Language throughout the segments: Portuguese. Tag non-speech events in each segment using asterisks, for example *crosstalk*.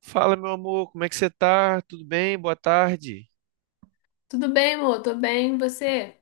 Fala, meu amor, como é que você tá? Tudo bem? Boa tarde. Tudo bem, amor? Tô bem, e você?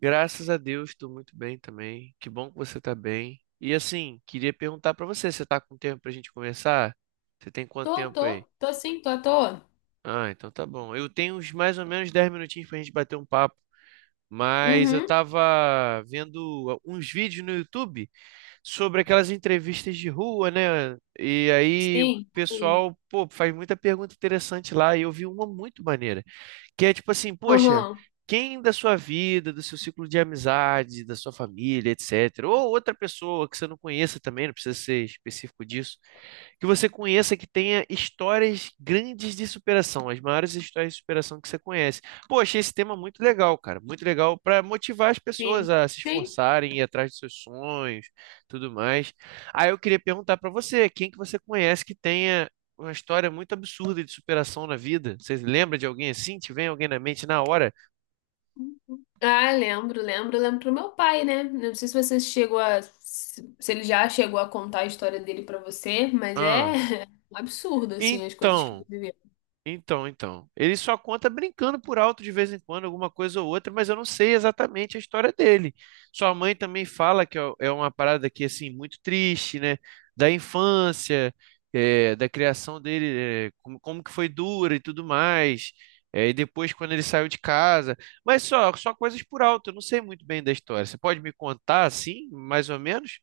Graças a Deus, estou muito bem também. Que bom que você tá bem. E assim, queria perguntar pra você, você tá com tempo pra gente conversar? Você tem quanto Tô, tempo aí? tô, tô sim, tô à toa. Ah, então tá bom. Eu tenho uns mais ou menos 10 minutinhos pra gente bater um papo, mas eu Uhum, tava vendo uns vídeos no YouTube sobre aquelas entrevistas de rua, né? E aí o sim, sim. pessoal, pô, faz muita pergunta interessante lá e eu vi uma muito maneira. Que é tipo assim, poxa, Aham, quem da sua vida, do seu ciclo de amizade, da sua família, etc., ou outra pessoa que você não conheça também, não precisa ser específico disso, que você conheça, que tenha histórias grandes de superação, as maiores histórias de superação que você conhece. Pô, achei esse tema muito legal, cara, muito legal para motivar as pessoas sim, a se sim. esforçarem, ir atrás dos seus sonhos, tudo mais. Aí eu queria perguntar para você, quem que você conhece que tenha uma história muito absurda de superação na vida? Você lembra de alguém assim? Te vem alguém na mente na hora? Ah, lembro, lembro, lembro pro meu pai, né? Não sei se você chegou a... Se ele já chegou a contar a história dele pra você, mas é Ah, *laughs* um absurdo, assim, as coisas que ele então viveu. então. Ele só conta brincando por alto de vez em quando, alguma coisa ou outra, mas eu não sei exatamente a história dele. Sua mãe também fala que é uma parada que, assim, muito triste, né? Da infância, é, da criação dele, é, como que foi dura e tudo mais. É, e depois, quando ele saiu de casa. Mas só coisas por alto, eu não sei muito bem da história. Você pode me contar, assim, mais ou menos?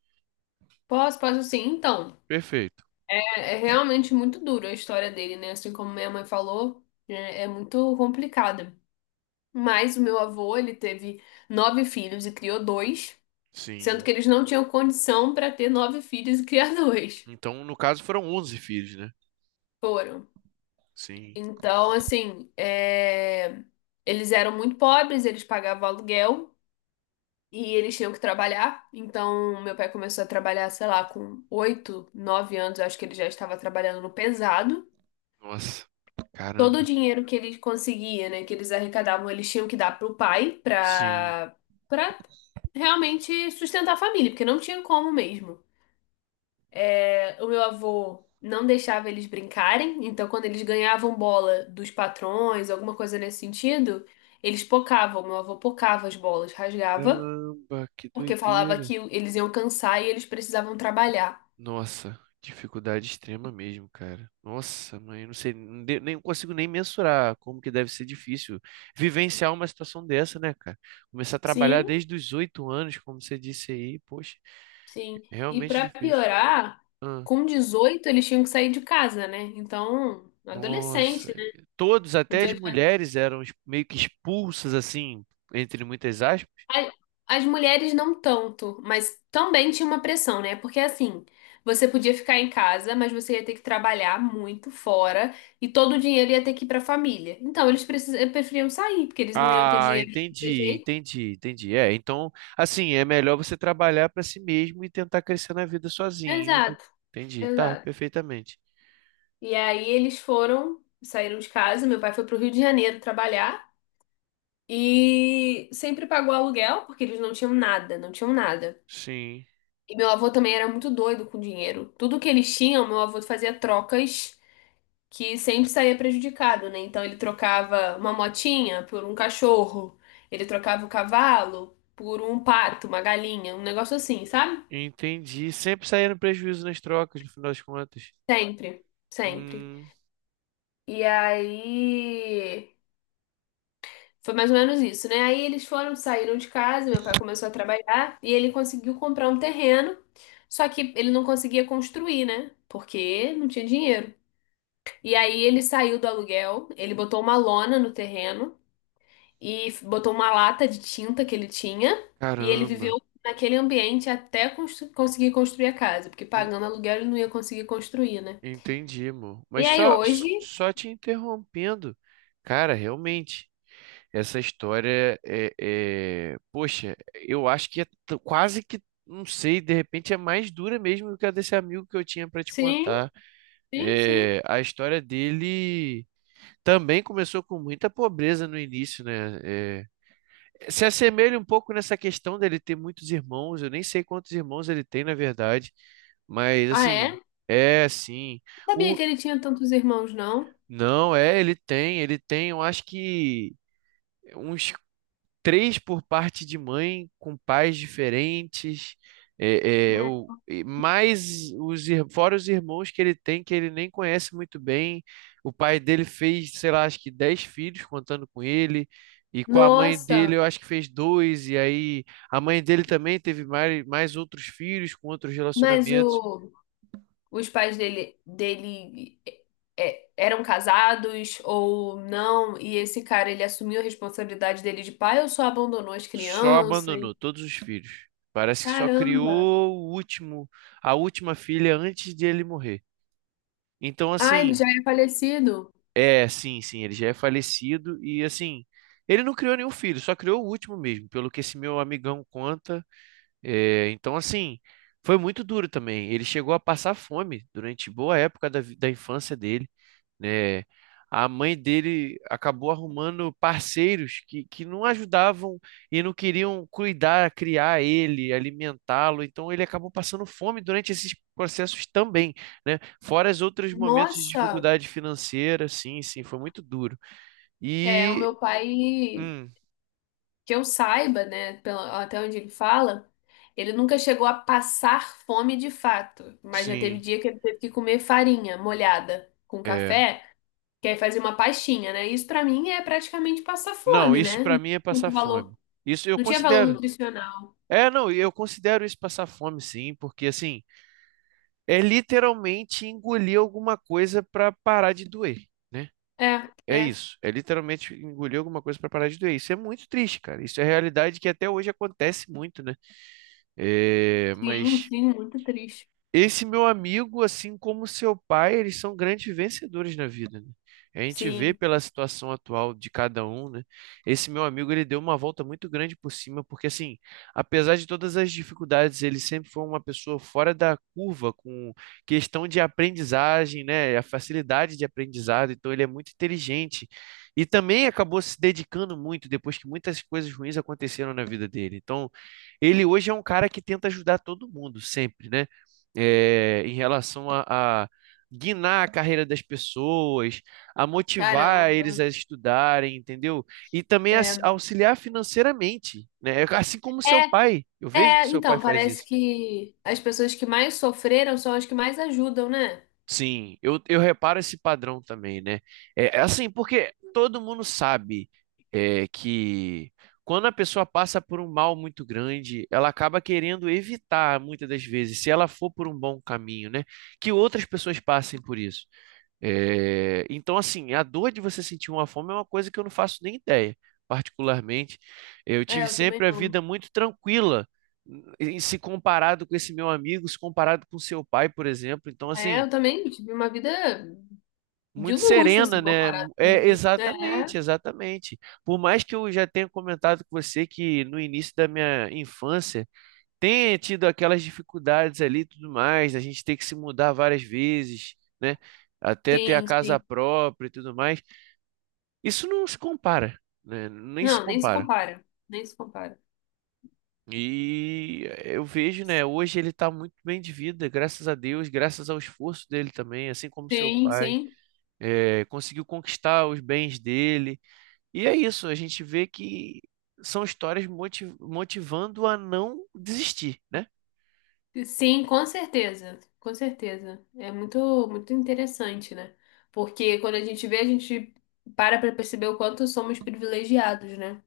Posso, posso sim. Então, Perfeito. é realmente muito duro a história dele, né? Assim como minha mãe falou, é muito complicada. Mas o meu avô, ele teve nove filhos e criou dois. Sendo Sim. que eles não tinham condição para ter nove filhos e criar *laughs* dois. Então, no caso, foram 11 filhos, né? Foram. Sim. Então, assim, é, eles eram muito pobres, eles pagavam aluguel e eles tinham que trabalhar. Então, meu pai começou a trabalhar, sei lá, com 8, 9 anos, eu acho que ele já estava trabalhando no pesado. Nossa, Todo o caramba. dinheiro que ele conseguia, né, que eles arrecadavam, eles tinham que dar pro pai Sim. para para realmente sustentar a família, porque não tinha como mesmo. O meu avô não deixava eles brincarem, então quando eles ganhavam bola dos patrões, alguma coisa nesse sentido, eles pocavam. Meu avô pocava as bolas, rasgava, Caramba, que porque falava doideira. que eles iam cansar e eles precisavam trabalhar. Nossa, dificuldade extrema mesmo, cara. Nossa, mãe, eu não sei, nem consigo nem mensurar como que deve ser difícil vivenciar uma situação dessa, né, cara? Começar a trabalhar Sim, desde os 8 anos, como você disse aí, poxa, sim. E realmente pra difícil. piorar, Ah, com 18 eles tinham que sair de casa, né? Então, nossa, adolescente, né? todos, Com até as 18 mulheres, eram meio que expulsas, assim, entre muitas aspas. A- As mulheres não tanto, mas também tinha uma pressão, né? Porque assim, você podia ficar em casa, mas você ia ter que trabalhar muito fora e todo o dinheiro ia ter que ir para a família. Então, eles preferiam sair, porque eles não iam ter Ah, dinheiro de qualquer entendi, jeito. entendi, entendi. É, então, assim, é melhor você trabalhar para si mesmo e tentar crescer na vida sozinho. Exato, Entendi, tá, exato. perfeitamente. E aí eles foram, saíram de casa, meu pai foi pro Rio de Janeiro trabalhar e sempre pagou aluguel, porque eles não tinham nada, não tinham nada. Sim, E meu avô também era muito doido com dinheiro. Tudo que eles tinham, meu avô fazia trocas que sempre saía prejudicado, né? Então ele trocava uma motinha por um cachorro, ele trocava o cavalo por um pato, uma galinha, um negócio assim, sabe? entendi. Sempre saindo prejuízo nas trocas, no final das contas. Sempre, sempre. Hum, E aí foi mais ou menos isso, né? Aí eles foram, saíram de casa, meu pai começou a trabalhar e ele conseguiu comprar um terreno, só que ele não conseguia construir, né? Porque não tinha dinheiro. E aí ele saiu do aluguel, ele botou uma lona no terreno. E botou uma lata de tinta que ele tinha e ele caramba. viveu naquele ambiente até conseguir construir a casa, porque E- pagando aluguel ele não ia conseguir construir, né? Entendi, amor. E Mas aí só, hoje, só te interrompendo. Cara, realmente. Essa história Poxa, eu acho que é quase que. Não sei, de repente é mais dura mesmo do que a desse amigo que eu tinha para te sim, contar. sim, sim. É, a história dele também começou com muita pobreza no início, né? É, se assemelha um pouco nessa questão dele ter muitos irmãos, eu nem sei quantos irmãos ele tem, na verdade, mas Ah, é? assim, Não é assim. sabia O... que ele tinha tantos irmãos, não? Não, é, ele tem, eu acho que. Uns três por parte de mãe, com pais diferentes, é, é, Hum. o- e mais fora os irmãos que ele tem, que ele nem conhece muito bem. O pai dele fez, sei lá, acho que 10 filhos contando com ele. E com a mãe dele, Nossa, eu acho que fez dois, e aí a mãe dele também teve mais outros filhos com outros mas relacionamentos, os pais dele, eram casados ou não? E esse cara, ele assumiu a responsabilidade dele de pai ou só abandonou as só crianças? abandonou todos os filhos. Parece que só Caramba! criou o último, a última filha antes de ele morrer. Então, Ah, ele assim, já é falecido? É, sim, sim, ele já é falecido e assim, ele não criou nenhum filho, só criou o último mesmo, pelo que esse meu amigão conta. É, então, assim, foi muito duro também. Ele chegou a passar fome durante boa época da infância dele, né? A mãe dele acabou arrumando parceiros que não ajudavam e não queriam cuidar, criar ele, alimentá-lo. Então ele acabou passando fome durante esses processos também, né? Fora os outros momentos de Nossa, dificuldade financeira, sim, sim, foi muito duro. é, o E, meu pai, hum, que eu saiba, né, até onde ele fala, ele nunca chegou a passar fome de fato, mas já teve sim, dia que ele teve que comer farinha molhada com é. café, que aí fazia uma pastinha, né? Isso pra mim é praticamente passar Não, fome, isso né? para Não tinha mim é passar muito fome. valor, Isso eu não tinha valor considero. nutricional. É, não, eu considero isso passar fome, sim, porque assim. É literalmente engolir alguma coisa para parar de doer, né? É, É é. isso. É literalmente engolir alguma coisa para parar de doer. Isso é muito triste, cara. Isso é realidade que até hoje acontece muito, né? É, Sim, mas sim, muito triste. esse meu amigo, assim como seu pai, eles são grandes vencedores na vida, né? A gente vê Sim, pela situação atual de cada um, né? Esse meu amigo, ele deu uma volta muito grande por cima, porque assim, apesar de todas as dificuldades, ele sempre foi uma pessoa fora da curva com questão de aprendizagem, né? A facilidade de aprendizado, então ele é muito inteligente. E também acabou se dedicando muito depois que muitas coisas ruins aconteceram na vida dele. Então, ele hoje é um cara que tenta ajudar todo mundo sempre, né? é, em relação a guinar a carreira das pessoas, a motivar eles caramba. a estudarem, entendeu? E também É. auxiliar financeiramente, né? Assim como seu É, pai. Eu vejo que É, seu pai então, faz parece isso. que as pessoas que mais sofreram são as que mais ajudam, né? Sim, eu reparo esse padrão também, né? É assim, porque todo mundo sabe é, que quando a pessoa passa por um mal muito grande, ela acaba querendo evitar, muitas das vezes, se ela for por um bom caminho, né? Que outras pessoas passem por isso. É, então, assim, a dor de você sentir uma fome é uma coisa que eu não faço nem ideia, particularmente. Eu É, tive eu também sempre a não. vida muito tranquila, em se comparado com esse meu amigo, se comparado com seu pai, por exemplo. Então, É, assim, eu também tive uma vida de muito luxo, assim, serena, né? comparado com a É, vida. É, exatamente, exatamente. Por mais que eu já tenha comentado com você que no início da minha infância tenha tido aquelas dificuldades ali e tudo mais, a gente ter que se mudar várias vezes, né? Até ter a sim, casa sim. própria e tudo mais. Isso não se compara, né? Nem se Não, nem se compara. compara. Nem se compara. E eu vejo, né? Hoje ele está muito bem de vida, graças a Deus, graças ao esforço dele também, assim como seu Sim, pai, sim. Conseguiu conquistar os bens dele. E é isso, a gente vê que são histórias motivando a não desistir, né? Sim, com certeza. Com certeza. É muito, muito interessante, né? Porque quando a gente vê, a gente para pra perceber o quanto somos privilegiados, né?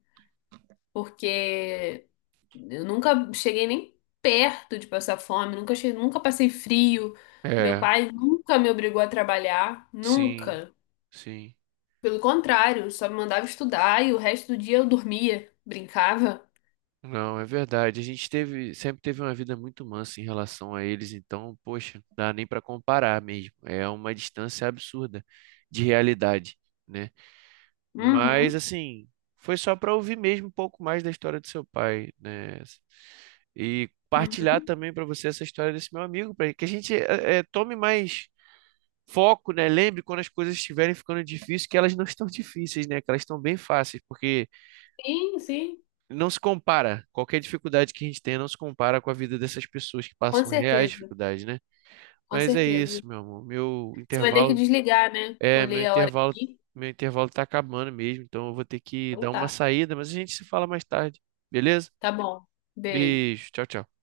Porque eu nunca cheguei nem perto de passar fome, nunca cheguei, nunca passei frio. Meu É, pai nunca me obrigou a trabalhar, sim, nunca. sim. Pelo contrário, só me mandava estudar e o resto do dia eu dormia, brincava. Não, é verdade. A gente teve, sempre teve uma vida muito mansa em relação a eles, então, poxa, não dá nem para comparar mesmo. É uma distância absurda de realidade, né? Mas Uhum, assim, foi só para ouvir mesmo um pouco mais da história do seu pai, né? E partilhar uhum. também para você essa história desse meu amigo, para que a gente tome mais foco, né? Lembre quando as coisas estiverem ficando difíceis que elas não estão *laughs* difíceis, né? Que elas estão bem fáceis, porque Sim, sim, não se compara. Qualquer dificuldade que a gente tenha não se compara com a vida dessas pessoas que com passam reais certeza, dificuldades, né? com Mas é certeza. isso, meu amor. Meu Você vai ter que intervalo desligar, né? é, Olhei a hora aqui. meu intervalo tá acabando mesmo, então eu vou ter que Então dar uma tá, saída, mas a gente se fala mais tarde, beleza? tá bom. Beijo. Beijo, tchau, tchau.